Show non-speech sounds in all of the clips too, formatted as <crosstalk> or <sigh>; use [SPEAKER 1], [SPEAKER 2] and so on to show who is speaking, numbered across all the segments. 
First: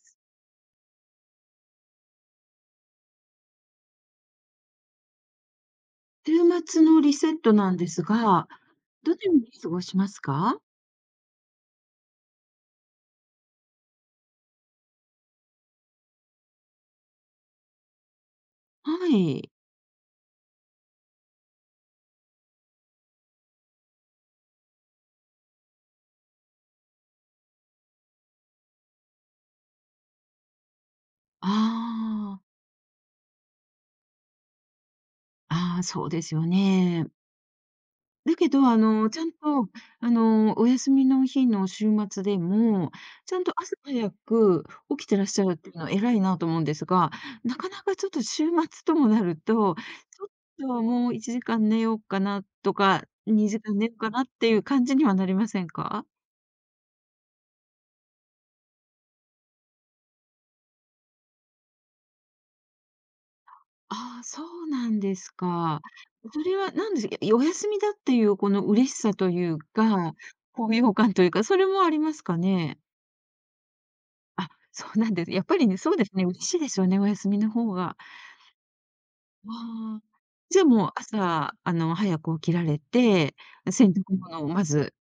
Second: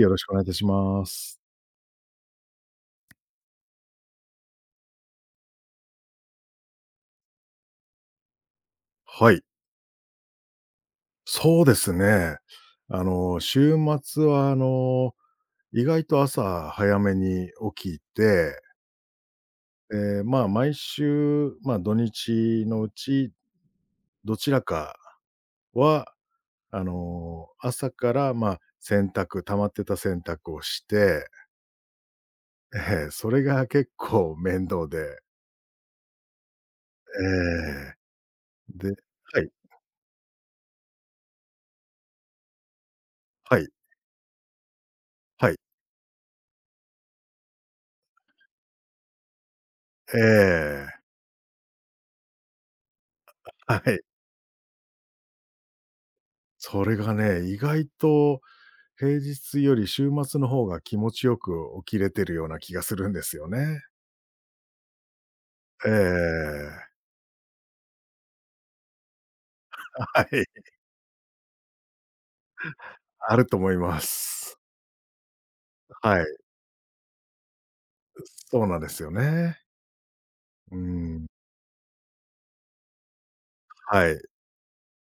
[SPEAKER 1] よろしくお願いいたします。
[SPEAKER 2] 週末のリセットなんですが、どの
[SPEAKER 1] は
[SPEAKER 2] よう
[SPEAKER 1] い、
[SPEAKER 2] に過ごしますか？
[SPEAKER 1] そうですね。週末は、意外と朝早めに起きて、
[SPEAKER 2] はい。
[SPEAKER 1] ええ、まあ、毎週、まあ、土日のうちどちらかは、朝から、まあ、洗濯溜まってた洗濯をして、
[SPEAKER 2] ああ、
[SPEAKER 1] ええ、それが結構面倒で、
[SPEAKER 2] ああ、そうですよね。
[SPEAKER 1] ええ、
[SPEAKER 2] だけど、
[SPEAKER 1] で
[SPEAKER 2] ちゃんと、
[SPEAKER 1] はい、
[SPEAKER 2] お休みの日の週末でも、ちゃんと
[SPEAKER 1] はい、
[SPEAKER 2] 朝早く起きてらっしゃ
[SPEAKER 1] は
[SPEAKER 2] る
[SPEAKER 1] い、
[SPEAKER 2] っていうのは偉いなと思うんですが、なかなかちょっと週末ともなると、
[SPEAKER 1] え
[SPEAKER 2] ちょっと
[SPEAKER 1] え、
[SPEAKER 2] もう1時間寝ようかなとか、2時
[SPEAKER 1] は
[SPEAKER 2] 間寝よう
[SPEAKER 1] い。
[SPEAKER 2] かなっていう感じにはなりませんか？
[SPEAKER 1] それがね、意外と平日より週末の方が気持ちよく起きれてるような気がするんですよね。
[SPEAKER 2] ああ、そうなんですか。
[SPEAKER 1] え
[SPEAKER 2] それは
[SPEAKER 1] え。
[SPEAKER 2] 何ですか、お休みだっていうこの嬉しさというか、
[SPEAKER 1] はい、
[SPEAKER 2] 高揚感というか、それもありますかね？
[SPEAKER 1] あると思いま
[SPEAKER 2] あ、
[SPEAKER 1] す。
[SPEAKER 2] そうなんです。やっぱりね、そうです
[SPEAKER 1] は
[SPEAKER 2] ね、
[SPEAKER 1] い、
[SPEAKER 2] 嬉しいですよね、お休みの方が。
[SPEAKER 1] そうなんですよね。
[SPEAKER 2] ああ。じゃあ
[SPEAKER 1] う
[SPEAKER 2] もう
[SPEAKER 1] ん、
[SPEAKER 2] 朝、早く起きられて、洗濯
[SPEAKER 1] はい、
[SPEAKER 2] 物をまず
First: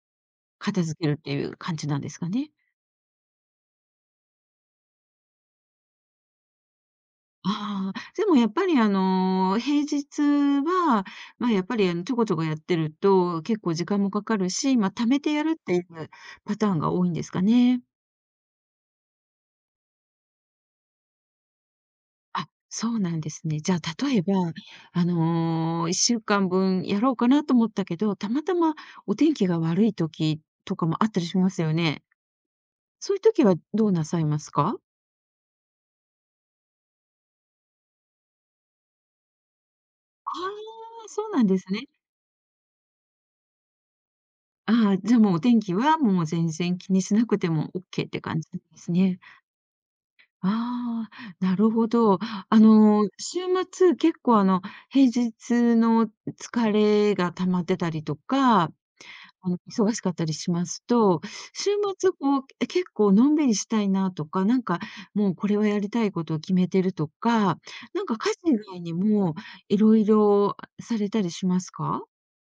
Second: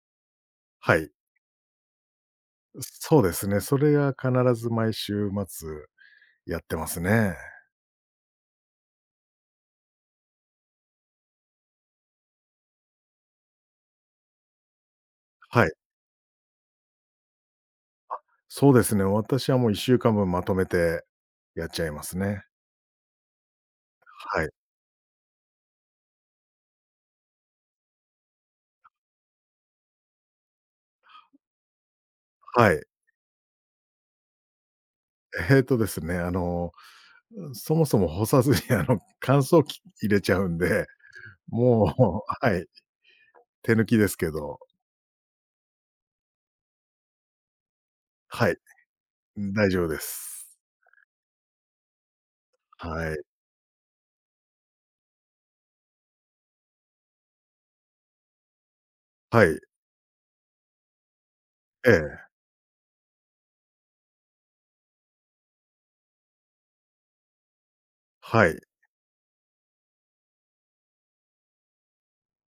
[SPEAKER 2] 片
[SPEAKER 1] は
[SPEAKER 2] 付け
[SPEAKER 1] い。
[SPEAKER 2] るっていう感じなんですかね？
[SPEAKER 1] そうですね、それが必ず毎週末やってますね。
[SPEAKER 2] ああ、でもやっぱり平日は、ま、やっぱりちょこちょこやってると、結構時間もかかるし、ま、貯めてやるっ
[SPEAKER 1] はい、
[SPEAKER 2] ていうパターンが多いんですかね。
[SPEAKER 1] そうですね、私はもう1週間分まとめてやっちゃいますね。
[SPEAKER 2] あ、そうなんですね。じゃあ例えば、
[SPEAKER 1] はい、
[SPEAKER 2] 1週間分やろうかなと思ったけど、たまたまお天気が悪い時とかもあったりしますよね。
[SPEAKER 1] はい。
[SPEAKER 2] そういう時はどうなさいますか？
[SPEAKER 1] えっとですね、そもそも干さずに乾燥機入れ
[SPEAKER 2] あ
[SPEAKER 1] ちゃうんで、
[SPEAKER 2] あ、そうなんですね。
[SPEAKER 1] もうはい。手抜きですけど、
[SPEAKER 2] ああ、じゃあもうお天気はもう全然気にしなくてもオッケーって感
[SPEAKER 1] は
[SPEAKER 2] じ
[SPEAKER 1] い、
[SPEAKER 2] ですね。
[SPEAKER 1] 大丈夫です。
[SPEAKER 2] ああ、なるほど。
[SPEAKER 1] はい。
[SPEAKER 2] 週末、結構、平日の疲れが溜まってたりとか、
[SPEAKER 1] はい。
[SPEAKER 2] 忙しかったりしますと、週
[SPEAKER 1] え
[SPEAKER 2] 末、
[SPEAKER 1] え、
[SPEAKER 2] こう、結構のんびりしたいなとか、なんか、もうこれはやりたいことを決めてるとか、なんか家事
[SPEAKER 1] は
[SPEAKER 2] 以
[SPEAKER 1] い。
[SPEAKER 2] 外にもいろいろされたりしますか？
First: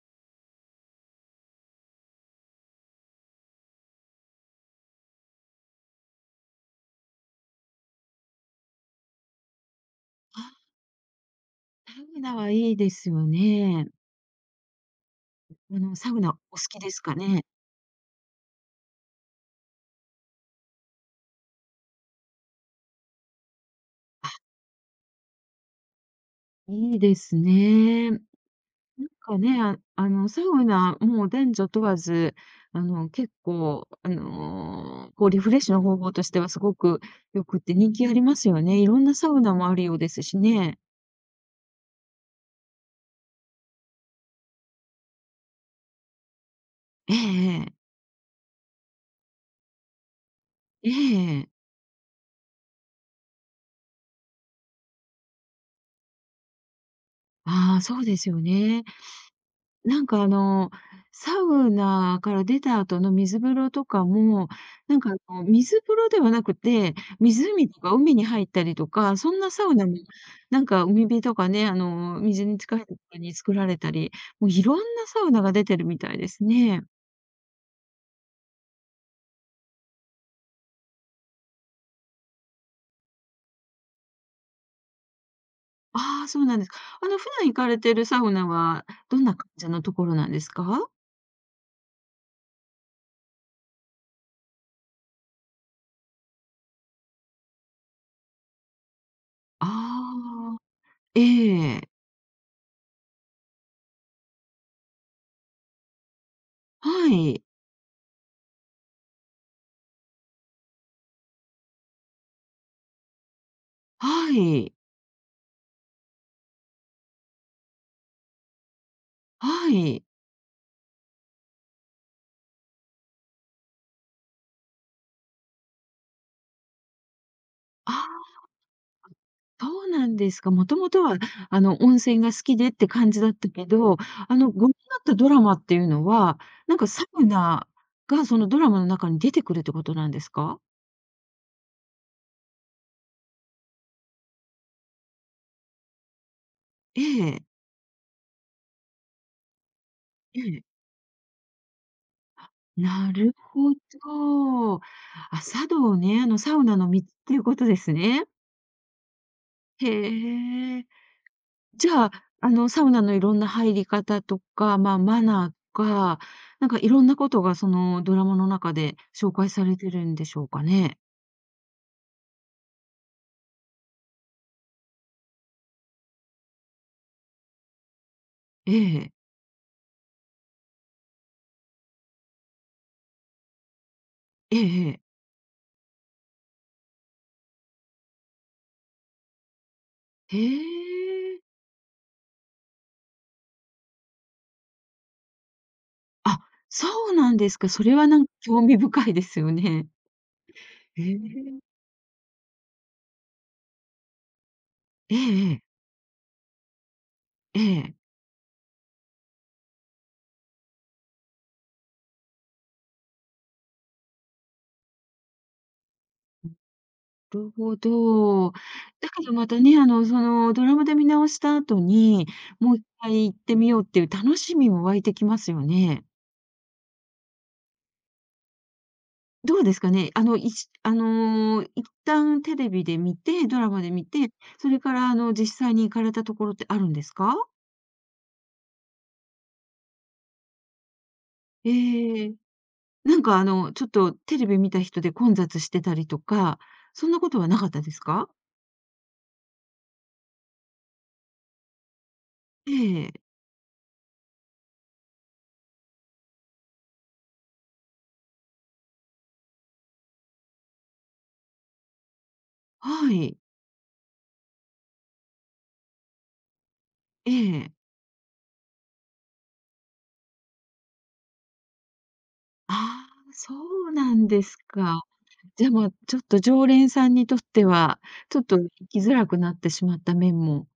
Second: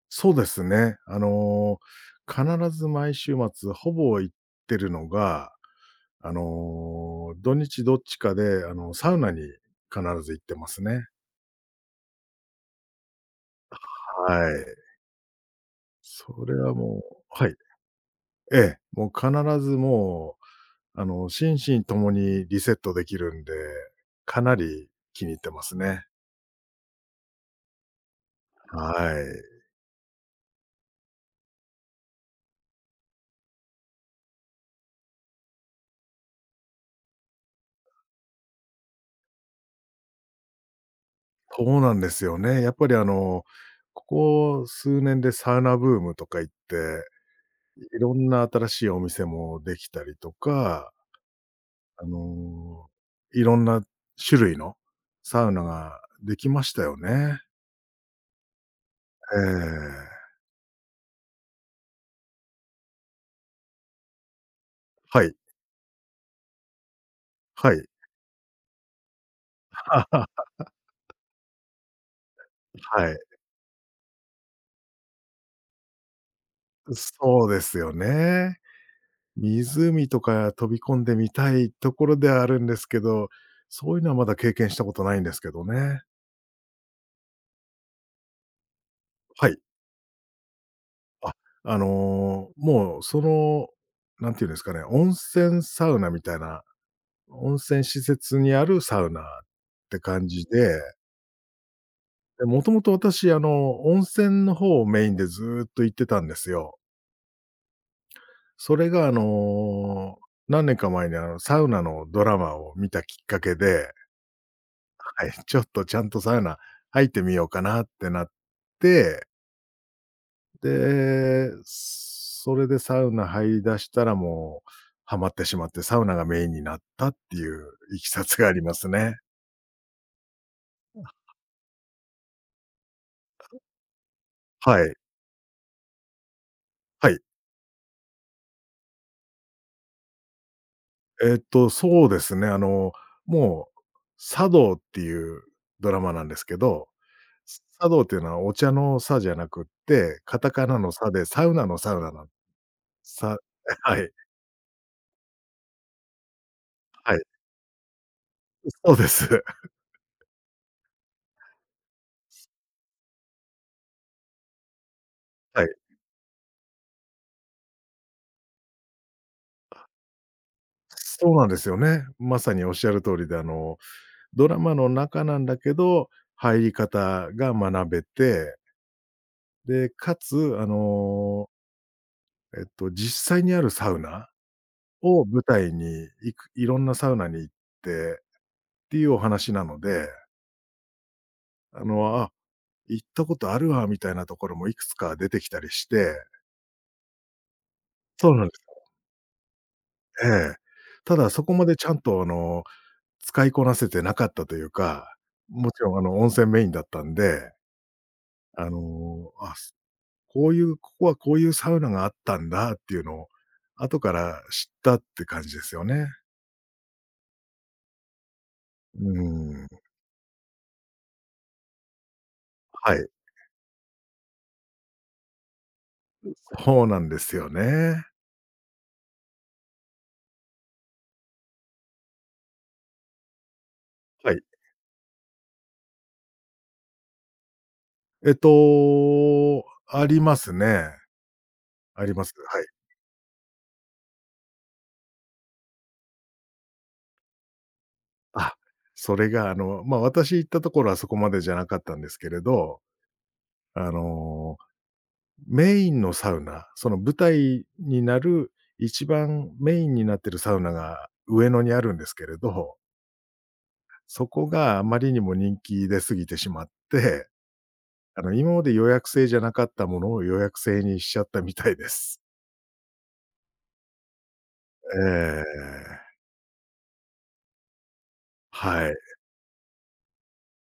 [SPEAKER 1] そうですね。必ず毎週末、ほぼ行ってるのが、土日どっちかで、サウナに必ず行って
[SPEAKER 2] あ、
[SPEAKER 1] ますね。
[SPEAKER 2] サウナはいいですよね。
[SPEAKER 1] はい。
[SPEAKER 2] サウナ
[SPEAKER 1] それ
[SPEAKER 2] お好
[SPEAKER 1] は
[SPEAKER 2] きです
[SPEAKER 1] も
[SPEAKER 2] か
[SPEAKER 1] う
[SPEAKER 2] ね？
[SPEAKER 1] はい。ええ、もう必ずもう、心身ともにリセットできるんで、かなり気に入ってますね。
[SPEAKER 2] いいですね。なん
[SPEAKER 1] は
[SPEAKER 2] か
[SPEAKER 1] い。
[SPEAKER 2] ね、サウナ、もう男女問わず、結構、こう、リフレッシュの方法としてはすごくよくって人気ありますよね。いろんなサウナもあるようですしね。
[SPEAKER 1] そうなんですよね。やっぱりここ数年でサウナブームとか言って、
[SPEAKER 2] ええええ。
[SPEAKER 1] いろんな新しいお店もできたりと
[SPEAKER 2] え
[SPEAKER 1] か、
[SPEAKER 2] え。
[SPEAKER 1] あの、いろんな種類のサウナができましたよね。
[SPEAKER 2] ああ、そうですよね。
[SPEAKER 1] え
[SPEAKER 2] なんか
[SPEAKER 1] え。
[SPEAKER 2] サウナから出た後の水風呂とかも、なんか
[SPEAKER 1] はい、
[SPEAKER 2] 水風呂ではなくて、湖
[SPEAKER 1] は
[SPEAKER 2] と
[SPEAKER 1] い。
[SPEAKER 2] か海に入ったりとか、そんなサウナも、
[SPEAKER 1] <laughs>
[SPEAKER 2] なんか海辺とかね、水に近いとこ
[SPEAKER 1] はい。
[SPEAKER 2] ろに作られたり、もういろんなサウナが出てるみたいですね。
[SPEAKER 1] そうですよね。湖とか飛び込んでみたいところではあるんですけど、そういうのはまだ経験したことないんですけどね。
[SPEAKER 2] ああ、そうなんですか。普段行かれてるサウナはどんな
[SPEAKER 1] は
[SPEAKER 2] 感
[SPEAKER 1] い。
[SPEAKER 2] じのところなんですか？
[SPEAKER 1] あ、もうなんていうんですかね、温泉サウナみたいな、温泉施設にあるサウナっ
[SPEAKER 2] あ
[SPEAKER 1] て感じ
[SPEAKER 2] あ
[SPEAKER 1] で、
[SPEAKER 2] ー、ええ。
[SPEAKER 1] で、もともと私、温泉の方をメインでずーっと行ってたんですよ。
[SPEAKER 2] はい。
[SPEAKER 1] それが、何年か前に、サウナのドラマを見たきっかけで、
[SPEAKER 2] はい。
[SPEAKER 1] はい、ちょっとちゃんとサウナ入ってみようかなってなって
[SPEAKER 2] はい。
[SPEAKER 1] で、それでサウナ入り出したらもう、ハマってしまって、サウナがメインになったっていう
[SPEAKER 2] あ
[SPEAKER 1] いきさ
[SPEAKER 2] あ。
[SPEAKER 1] つがありますね。
[SPEAKER 2] そうなんですか。もともとは、温泉が好きでって感じだったけど、ご覧に
[SPEAKER 1] はい。
[SPEAKER 2] なったドラマっていうのは、なんかサ
[SPEAKER 1] はい。
[SPEAKER 2] ウナがそのドラマの中に出てくるってことなんですか？
[SPEAKER 1] そうですね、もう、茶道っていうドラマなんですけど、
[SPEAKER 2] ええ、
[SPEAKER 1] 茶道っていうのはお茶の茶じゃなくって、カ
[SPEAKER 2] え
[SPEAKER 1] タ
[SPEAKER 2] え。
[SPEAKER 1] カナの茶でサウナのサウナの
[SPEAKER 2] なる
[SPEAKER 1] さ
[SPEAKER 2] ほ
[SPEAKER 1] <laughs> はい、
[SPEAKER 2] ど。あ、茶道ね、サウナの道っ
[SPEAKER 1] はい。
[SPEAKER 2] ていうことですね。
[SPEAKER 1] そうです。
[SPEAKER 2] へえ。じゃあ、サウナのいろんな入り方とか、まあ、マナー
[SPEAKER 1] はい。
[SPEAKER 2] とか、なんかいろんなことがそのドラマの中で紹介されてるんでしょうかね？
[SPEAKER 1] そうなんですよね。まさにおっしゃる通りで、あのドラマの中なんだけど、入り方が学べて、
[SPEAKER 2] ええ。
[SPEAKER 1] で、かつ、実際にあるサウナ
[SPEAKER 2] ええええ。
[SPEAKER 1] を舞台に行くいろんなサウナに行ってっていうお話なので、
[SPEAKER 2] へえ。
[SPEAKER 1] あ、行ったことあるわみたいなところもいくつか出てきたりして
[SPEAKER 2] あ、そうなんですか。それは
[SPEAKER 1] そうなんです
[SPEAKER 2] 興味
[SPEAKER 1] よ。
[SPEAKER 2] 深いですよね。
[SPEAKER 1] ええ。
[SPEAKER 2] へ
[SPEAKER 1] ただそこ
[SPEAKER 2] え。
[SPEAKER 1] までちゃんと、使いこなせてなかったという
[SPEAKER 2] え
[SPEAKER 1] か、
[SPEAKER 2] えええ。
[SPEAKER 1] もちろん、温泉メインだったんで、
[SPEAKER 2] ええ。
[SPEAKER 1] あ、すこういう、ここはこういうサウナがあったんだっていうのを、後から知ったって感じですよね。
[SPEAKER 2] なるほど。
[SPEAKER 1] う
[SPEAKER 2] だけどまた
[SPEAKER 1] ーん、
[SPEAKER 2] ね、そのドラマで見直した後に、もう一
[SPEAKER 1] はい。
[SPEAKER 2] 回行ってみようっていう楽しみも湧いてきますよね。
[SPEAKER 1] そうなんですよね。
[SPEAKER 2] どうですかね。あの、いちあの、一旦テレビで見て、ドラマで見
[SPEAKER 1] は
[SPEAKER 2] て、
[SPEAKER 1] い。
[SPEAKER 2] それから実際に行かれたところってあるんですか？
[SPEAKER 1] ありますね。
[SPEAKER 2] え
[SPEAKER 1] あります。
[SPEAKER 2] え。
[SPEAKER 1] はい。
[SPEAKER 2] なんかちょっとテレビ見た人で混雑してたりとか、そんなことはなかったですか？
[SPEAKER 1] あ、それがま、私行ったところはそこまでじゃなかったんですけれ
[SPEAKER 2] え
[SPEAKER 1] ど、
[SPEAKER 2] え、
[SPEAKER 1] あの、メインのサウナ、その舞台になる一番メインになってるサウナが上野にあるんですけれど
[SPEAKER 2] はい、
[SPEAKER 1] そこがあまりにも人気出過ぎてしまって、
[SPEAKER 2] ええ。
[SPEAKER 1] 今まで予約制じゃなかったものを予約制にしちゃったみたいです。
[SPEAKER 2] ああ、そうなんですか。
[SPEAKER 1] え
[SPEAKER 2] じゃあ、まあ、
[SPEAKER 1] え。
[SPEAKER 2] ちょっと常連さんにとっては、ちょっと行
[SPEAKER 1] はい。
[SPEAKER 2] きづらくなってしまった面も、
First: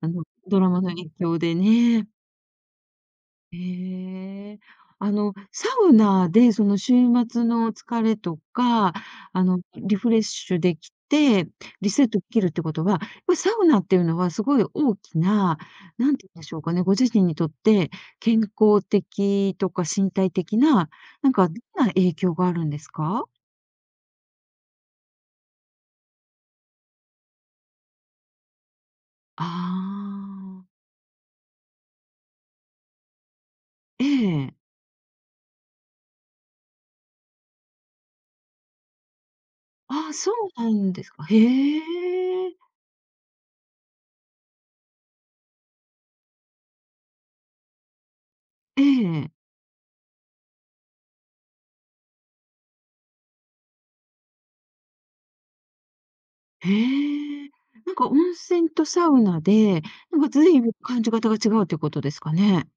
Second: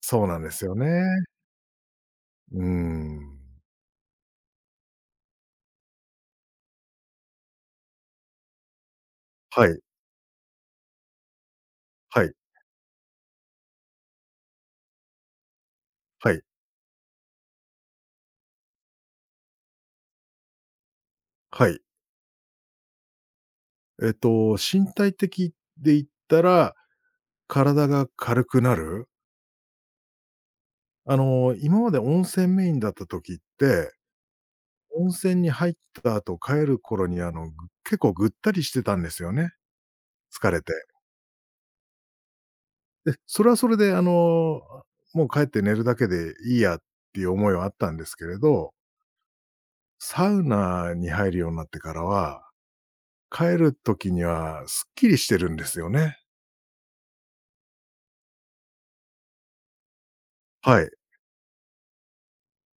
[SPEAKER 1] そうなんで
[SPEAKER 2] ド
[SPEAKER 1] す
[SPEAKER 2] ラ
[SPEAKER 1] よ
[SPEAKER 2] マの影
[SPEAKER 1] ね。
[SPEAKER 2] 響でね。
[SPEAKER 1] うーん。
[SPEAKER 2] へえ。サウナで、その、週末の疲れとか、
[SPEAKER 1] はい、
[SPEAKER 2] リフレッシュできて、リセット
[SPEAKER 1] は
[SPEAKER 2] で
[SPEAKER 1] い、
[SPEAKER 2] きるってことは、やっぱサウナっていうのはすごい大きな、なんて言
[SPEAKER 1] は
[SPEAKER 2] う
[SPEAKER 1] い、
[SPEAKER 2] んでしょうかね、ご自身にとって健康的とか身体的な、なんか、ど
[SPEAKER 1] はい。
[SPEAKER 2] んな影響があるんですか？
[SPEAKER 1] 身体的で言ったら、体が軽くなる。
[SPEAKER 2] ああー。
[SPEAKER 1] 今まで温泉メインだった時って、
[SPEAKER 2] ええ。
[SPEAKER 1] 温泉に入った後帰る頃に、結構ぐったりしてたんですよね、
[SPEAKER 2] ああ、そう
[SPEAKER 1] 疲れ
[SPEAKER 2] な
[SPEAKER 1] て。
[SPEAKER 2] んですか。へえ。
[SPEAKER 1] でそれはそれでもう帰って寝るだけでいいやっていう思いはあったんですけれど、
[SPEAKER 2] ええ。
[SPEAKER 1] サウナに入るようになってからは、帰る時にはすっきりしてるんですよね。
[SPEAKER 2] へえ。なんか温泉とサウナで、なんか随分
[SPEAKER 1] はい。
[SPEAKER 2] 感じ方が違うということですかね。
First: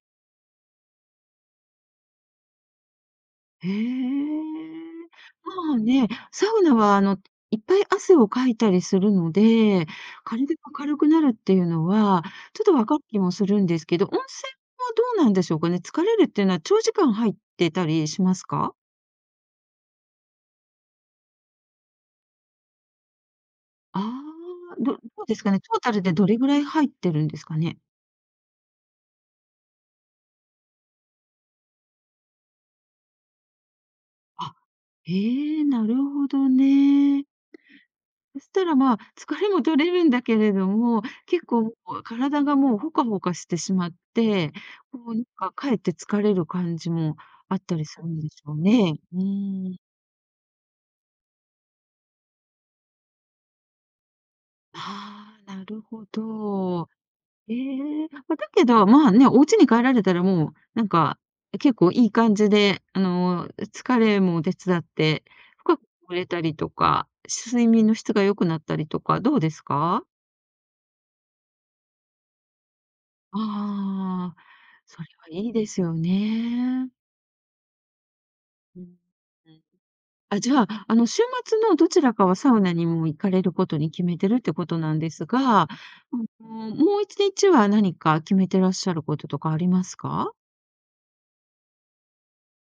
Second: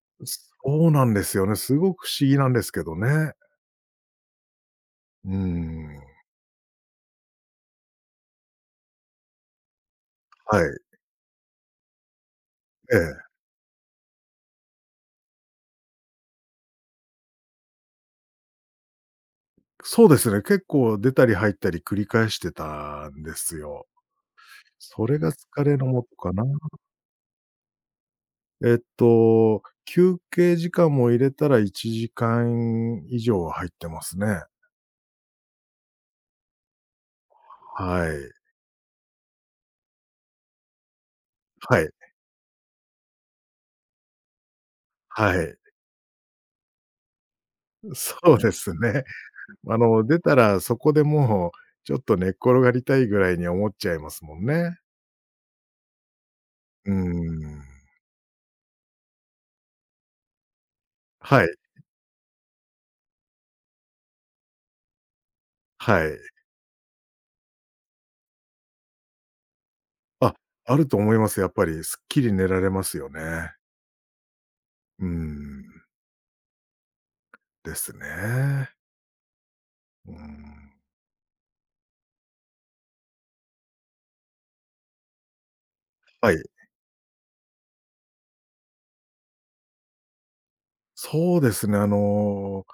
[SPEAKER 1] そうなんですよね。すごく不思議なんですけどね。
[SPEAKER 2] へえ。
[SPEAKER 1] うー
[SPEAKER 2] まあ
[SPEAKER 1] ん。
[SPEAKER 2] ね、サウナはいっぱい汗をかいたりするので、体
[SPEAKER 1] は
[SPEAKER 2] が
[SPEAKER 1] い。
[SPEAKER 2] 軽くなるっていうのは、ちょっとわ
[SPEAKER 1] え
[SPEAKER 2] かる気
[SPEAKER 1] え。
[SPEAKER 2] もするんですけど、温泉はどうなんでしょうかね。疲れるっていうのは長時間入ってたりしますか？
[SPEAKER 1] そうですね、結構出たり入ったり繰り返してたんですよ。
[SPEAKER 2] ああー、ど
[SPEAKER 1] それ
[SPEAKER 2] う
[SPEAKER 1] が
[SPEAKER 2] ですかね。
[SPEAKER 1] 疲
[SPEAKER 2] ト
[SPEAKER 1] れ
[SPEAKER 2] ー
[SPEAKER 1] の
[SPEAKER 2] タル
[SPEAKER 1] も
[SPEAKER 2] で
[SPEAKER 1] と
[SPEAKER 2] ど
[SPEAKER 1] か
[SPEAKER 2] れ
[SPEAKER 1] な。
[SPEAKER 2] ぐらい入ってるんですかね？
[SPEAKER 1] 休憩時間も入れたら1時間以上は入ってますね。
[SPEAKER 2] あ、へえ、なるほどね。
[SPEAKER 1] はい。
[SPEAKER 2] そしたら、まあ、疲れも取れるんだけれども、結構も
[SPEAKER 1] はい。
[SPEAKER 2] う体がもうほかほかしてしまって、こうなん
[SPEAKER 1] は
[SPEAKER 2] か
[SPEAKER 1] い。
[SPEAKER 2] かえって疲れる感じもあったり
[SPEAKER 1] <laughs>
[SPEAKER 2] する
[SPEAKER 1] そ
[SPEAKER 2] んでし
[SPEAKER 1] うで
[SPEAKER 2] ょう
[SPEAKER 1] す
[SPEAKER 2] ね。
[SPEAKER 1] ね。
[SPEAKER 2] うーん。
[SPEAKER 1] 出たらそこでもう、ちょっと寝っ転がりたいぐらいに思っちゃいますもんね。
[SPEAKER 2] ああ、なるほど。
[SPEAKER 1] うー
[SPEAKER 2] え
[SPEAKER 1] ん。
[SPEAKER 2] え、ま、だけど、まあね、お家に帰られたらもう、なんか、
[SPEAKER 1] はい、
[SPEAKER 2] 結構いい感じで、疲れも手伝って、深く
[SPEAKER 1] は
[SPEAKER 2] 眠
[SPEAKER 1] い。
[SPEAKER 2] れたりとか、睡眠の質が良くなったりとか、どうですか？
[SPEAKER 1] あ、あると思います、やっぱり。すっきり寝られますよね。
[SPEAKER 2] ああ。そ
[SPEAKER 1] うー
[SPEAKER 2] れはいいです
[SPEAKER 1] ん、
[SPEAKER 2] よね。
[SPEAKER 1] ですね。
[SPEAKER 2] うん。
[SPEAKER 1] うー
[SPEAKER 2] あ、じゃ
[SPEAKER 1] ん。
[SPEAKER 2] あ、週末のどちらかはサウナにも行かれることに決めてるってことなんですが、
[SPEAKER 1] はい。
[SPEAKER 2] の、もう1日は何か決めてらっしゃることとかありますか？
[SPEAKER 1] そうですね、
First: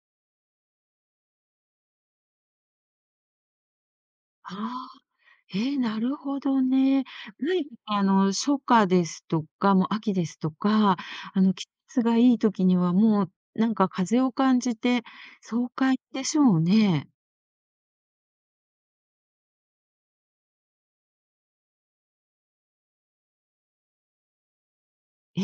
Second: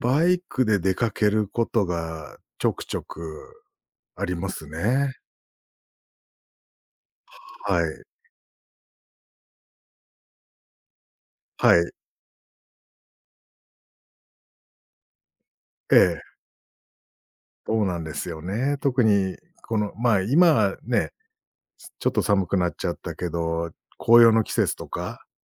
[SPEAKER 1] バイクで出かけることがちょくちょくありま
[SPEAKER 2] あ
[SPEAKER 1] す
[SPEAKER 2] あ、
[SPEAKER 1] ね。
[SPEAKER 2] なるほどね。何か
[SPEAKER 1] はい。
[SPEAKER 2] 初夏ですとか、もう秋ですとか、季
[SPEAKER 1] はい。
[SPEAKER 2] 節がいい時にはもう、なんか風を感じて爽
[SPEAKER 1] え
[SPEAKER 2] 快でし
[SPEAKER 1] え。
[SPEAKER 2] ょうね。
[SPEAKER 1] そうなんですよね。特にこの、まあ、今はね、ちょっと寒くなっちゃったけど、紅葉の季節とか
[SPEAKER 2] え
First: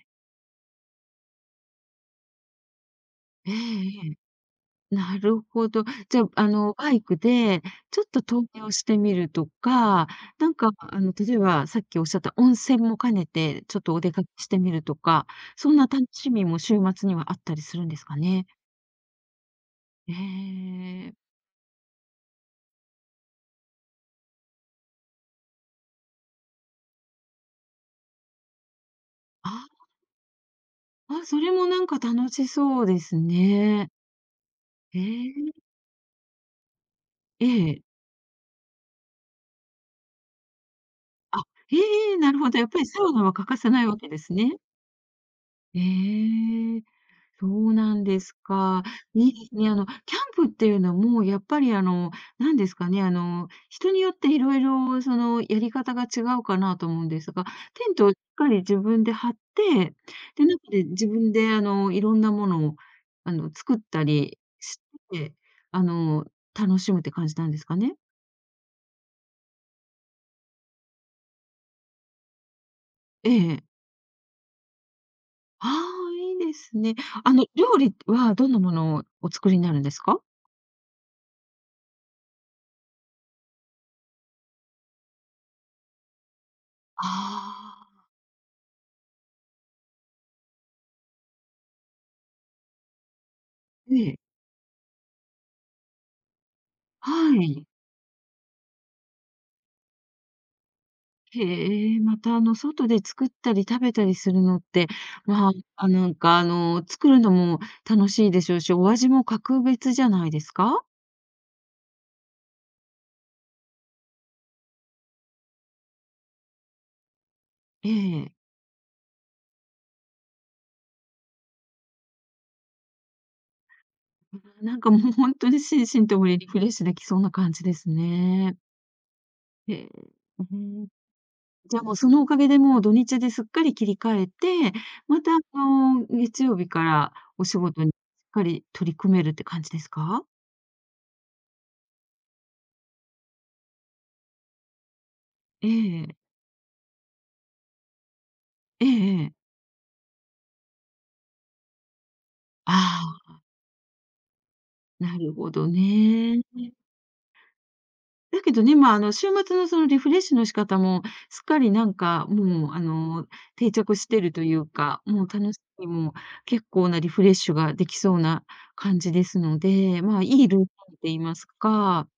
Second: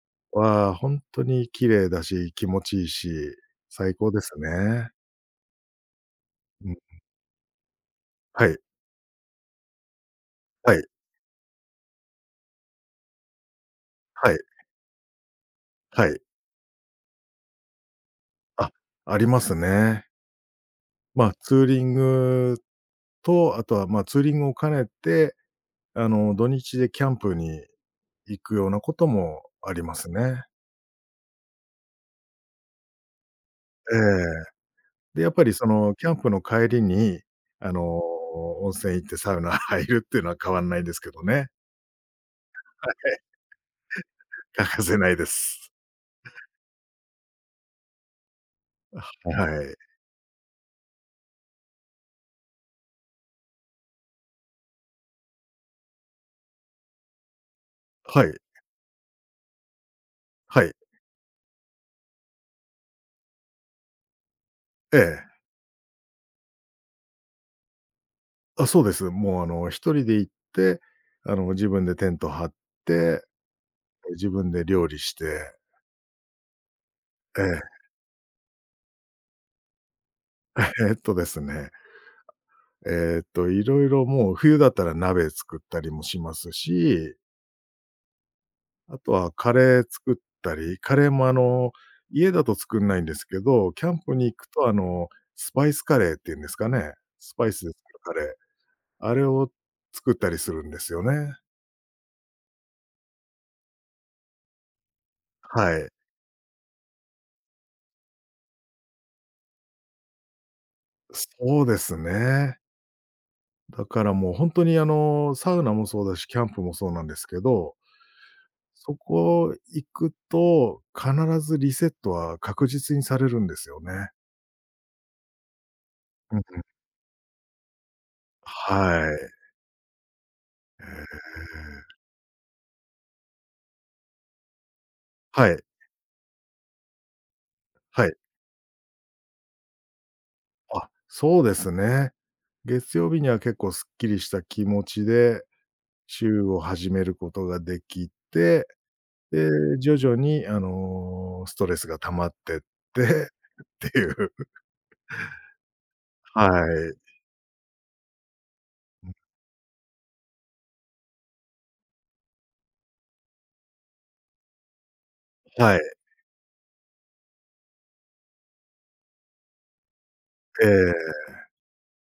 [SPEAKER 2] え。
[SPEAKER 1] は本当に綺麗だし、気持ちいいし、
[SPEAKER 2] ええ
[SPEAKER 1] 最
[SPEAKER 2] え
[SPEAKER 1] 高
[SPEAKER 2] え。
[SPEAKER 1] ですね。
[SPEAKER 2] なるほど。じゃあ、
[SPEAKER 1] うん。
[SPEAKER 2] バイクでちょっと遠
[SPEAKER 1] はい、
[SPEAKER 2] 出をしてみるとか、なんか、
[SPEAKER 1] はい、
[SPEAKER 2] 例えばさっきおっしゃった温泉も兼ねて、ちょっとお出かけ
[SPEAKER 1] はい、
[SPEAKER 2] してみるとか、そんな楽
[SPEAKER 1] はい。
[SPEAKER 2] しみも週末にはあったりするんですかね？
[SPEAKER 1] あ、ありますね。
[SPEAKER 2] ええ。
[SPEAKER 1] まあ、ツーリングと、あとは、ま、ツーリングを兼ねて、土日でキャンプに行くようなこともあり
[SPEAKER 2] あ
[SPEAKER 1] ますね。
[SPEAKER 2] あ、それもなんか楽しそうですね。
[SPEAKER 1] ええ。
[SPEAKER 2] え
[SPEAKER 1] で、やっぱり
[SPEAKER 2] え、
[SPEAKER 1] そのキャンプの帰りに、
[SPEAKER 2] え
[SPEAKER 1] あ
[SPEAKER 2] え。
[SPEAKER 1] の、温泉行ってサウナ <laughs> 入るっていうのは変わんないですけど
[SPEAKER 2] あ、
[SPEAKER 1] ね。
[SPEAKER 2] ええ、なるほど、やっぱり
[SPEAKER 1] <laughs>
[SPEAKER 2] サ
[SPEAKER 1] え
[SPEAKER 2] ウナは
[SPEAKER 1] え、
[SPEAKER 2] 欠かせないわけですね。
[SPEAKER 1] 欠かせないです。
[SPEAKER 2] ええ。そうなんですか。い
[SPEAKER 1] は
[SPEAKER 2] いですね。
[SPEAKER 1] い。
[SPEAKER 2] キャンプっていうのも、やっぱりなんですかね、人によっていろいろ、その、やり方が違うかなと思うんですが、テントをしっ
[SPEAKER 1] はい。はい。
[SPEAKER 2] かり自分で張って、で、中で自分で、いろんなものを、作ったりし
[SPEAKER 1] ええ。
[SPEAKER 2] て、あの、楽しむって感じなんですかね？
[SPEAKER 1] あ、そうです。もう一人で行って、自分でテント張って、
[SPEAKER 2] ええ。
[SPEAKER 1] 自分で料理して、
[SPEAKER 2] ああ、いいですね。
[SPEAKER 1] ええ、
[SPEAKER 2] 料理はどんなものをお作りになるんですか？
[SPEAKER 1] <laughs> えっとですね、えっと、いろいろもう冬だったら鍋作ったりもしますし
[SPEAKER 2] あ
[SPEAKER 1] あとはカレー作ったり、カレーも家だと作んないんですけど、キ
[SPEAKER 2] あ
[SPEAKER 1] ャ
[SPEAKER 2] ー、
[SPEAKER 1] ン
[SPEAKER 2] え
[SPEAKER 1] プ
[SPEAKER 2] え、
[SPEAKER 1] に行くとスパイスカレーっていうんですかね、ス
[SPEAKER 2] は
[SPEAKER 1] パイス
[SPEAKER 2] い。
[SPEAKER 1] で作るカレー、あれを作ったりするんですよね。
[SPEAKER 2] へえ、また、外で作ったり食べたりするのって、まあ、
[SPEAKER 1] はい。
[SPEAKER 2] あ、なんか、作るのも楽しいでしょうし、お味も格別じゃないですか？
[SPEAKER 1] そうですね。だからもうほんとにサウナもそうだし、キャンプもそうなんですけど、
[SPEAKER 2] ええ。
[SPEAKER 1] そこ行くと、必ずリセットは確実にされるんですよね。
[SPEAKER 2] なんか、もう、本んとに心身とも
[SPEAKER 1] うん
[SPEAKER 2] にリ
[SPEAKER 1] う
[SPEAKER 2] フ
[SPEAKER 1] ん。
[SPEAKER 2] レッシュできそうな感じですね。
[SPEAKER 1] はい。
[SPEAKER 2] へえ、う
[SPEAKER 1] え
[SPEAKER 2] ん。じゃあ、も
[SPEAKER 1] え。
[SPEAKER 2] う、そのおかげで、もう、土日ですっかり切り替えて、また、
[SPEAKER 1] はい。
[SPEAKER 2] 月曜日からお仕事にしっ
[SPEAKER 1] はい。
[SPEAKER 2] かり取り組めるって感じですか？
[SPEAKER 1] あ、そうですね。月曜日には結構すっきりした気持ちで、
[SPEAKER 2] ええ。
[SPEAKER 1] 週を始めることができて、
[SPEAKER 2] ええええ。
[SPEAKER 1] で、徐々にストレスが溜まってって
[SPEAKER 2] あ
[SPEAKER 1] <laughs> っていう。
[SPEAKER 2] あ、なるほどね。
[SPEAKER 1] はい。
[SPEAKER 2] だけどね、まあ、週末のそのリフレッシュの仕方も、すっかりなんか、もう、定着してるというか、もう楽し
[SPEAKER 1] は
[SPEAKER 2] み
[SPEAKER 1] い。
[SPEAKER 2] も結構なリフレッシュができそうな感じですので、まあ、いいル
[SPEAKER 1] え
[SPEAKER 2] ーティンとて言
[SPEAKER 1] え、
[SPEAKER 2] いますか、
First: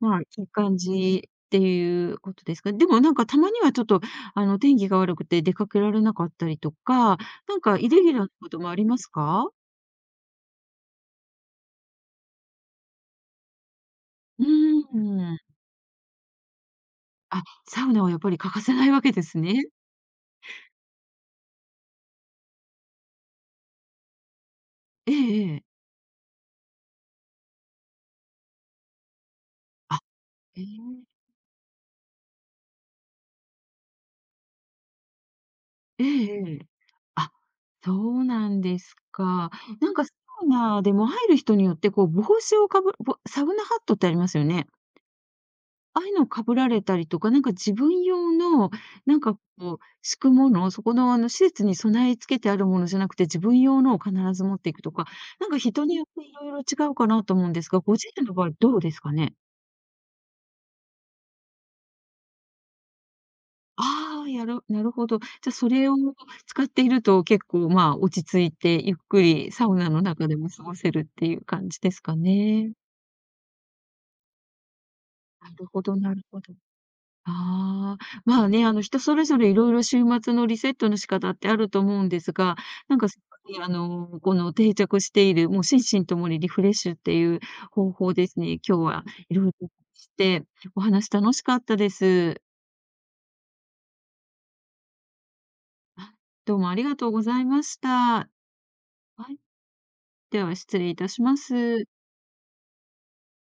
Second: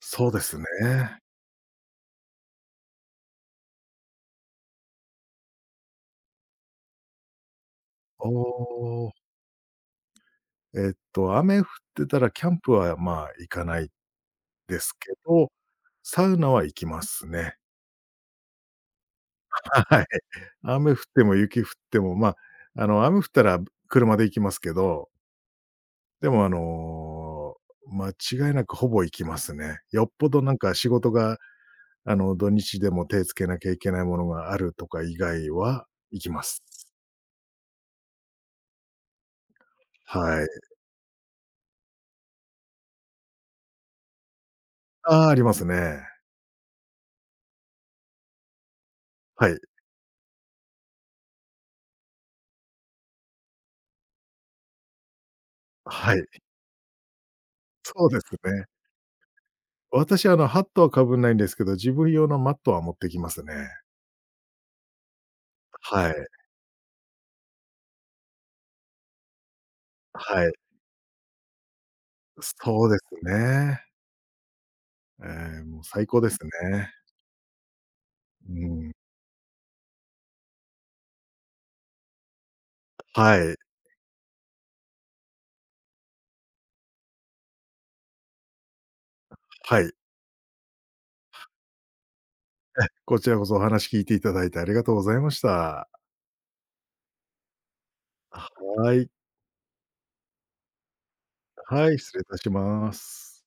[SPEAKER 2] まあ、い
[SPEAKER 1] そうで
[SPEAKER 2] い
[SPEAKER 1] すね。
[SPEAKER 2] 感じっていうことですか。でもなんかたまにはちょっと、天気が悪くて出かけられなかったりとか、なんかイレギュラー
[SPEAKER 1] お
[SPEAKER 2] なこともあります
[SPEAKER 1] お、
[SPEAKER 2] か？
[SPEAKER 1] 雨降ってたらキャンプは、まあ、行かない
[SPEAKER 2] う
[SPEAKER 1] で
[SPEAKER 2] ー
[SPEAKER 1] すけ
[SPEAKER 2] ん。
[SPEAKER 1] ど、サウナは行きます
[SPEAKER 2] あ、
[SPEAKER 1] ね。
[SPEAKER 2] サウナはやっぱり欠かせないわけですね。
[SPEAKER 1] はい。雨降っても雪降っても、まあ、雨降ったら車で行きますけど
[SPEAKER 2] ええええ。
[SPEAKER 1] でも、間違いなくほぼ行きますね。
[SPEAKER 2] あ、
[SPEAKER 1] よっぽどなん
[SPEAKER 2] ええ。
[SPEAKER 1] か仕事が、土日でも手つけなきゃいけないものがあるとか以外は
[SPEAKER 2] え
[SPEAKER 1] 行
[SPEAKER 2] え
[SPEAKER 1] きま
[SPEAKER 2] え
[SPEAKER 1] す。
[SPEAKER 2] え。あ、そうなんですか。なんかサ
[SPEAKER 1] はい。
[SPEAKER 2] ウナでも入る人によって、こう、帽子をかぶぼサウナハットってありますよね。
[SPEAKER 1] ああ、あります
[SPEAKER 2] ああ
[SPEAKER 1] ね。
[SPEAKER 2] いうのをかぶられたりとか、なんか自分用の、なんかこ
[SPEAKER 1] はい。
[SPEAKER 2] う、敷くもの、そこのあの施設に備え付けてあるものじゃなくて、自分用のを必ず持っていくとか、なんか人によっ
[SPEAKER 1] は
[SPEAKER 2] てい
[SPEAKER 1] い。
[SPEAKER 2] ろいろ違うかなと思うんですが、ご
[SPEAKER 1] そ
[SPEAKER 2] 自
[SPEAKER 1] うで
[SPEAKER 2] 身
[SPEAKER 1] す
[SPEAKER 2] の場合
[SPEAKER 1] ね。
[SPEAKER 2] どうですかね？
[SPEAKER 1] 私、ハットはかぶんないんですけど、自分用のマットは持ってきますね。
[SPEAKER 2] ああ、なるほど。じゃあ、それを
[SPEAKER 1] はい。
[SPEAKER 2] 使っていると結構、まあ、落ち着いてゆっくりサウナの中で
[SPEAKER 1] は
[SPEAKER 2] も
[SPEAKER 1] い。
[SPEAKER 2] 過ごせるっていう感じですかね。
[SPEAKER 1] そうですね。え
[SPEAKER 2] なる
[SPEAKER 1] も
[SPEAKER 2] ほ
[SPEAKER 1] う
[SPEAKER 2] ど
[SPEAKER 1] 最
[SPEAKER 2] な
[SPEAKER 1] 高
[SPEAKER 2] る
[SPEAKER 1] です
[SPEAKER 2] ほど。
[SPEAKER 1] ね
[SPEAKER 2] ああ、まあ
[SPEAKER 1] う
[SPEAKER 2] ね、
[SPEAKER 1] ん。
[SPEAKER 2] 人それぞれいろいろ週末のリセットの仕方ってあると思うんですが、なんか
[SPEAKER 1] はい。
[SPEAKER 2] この定着している、もう心身ともにリフレッシュっていう方法ですね、今日はいろいろ
[SPEAKER 1] はい。
[SPEAKER 2] して、お話楽しかったです。
[SPEAKER 1] こちらこそお話聞いていただいてありがとうございました。
[SPEAKER 2] どうもありがとうございました。
[SPEAKER 1] はい。
[SPEAKER 2] はい。では、失礼いたします。
[SPEAKER 1] はい、失礼いたします。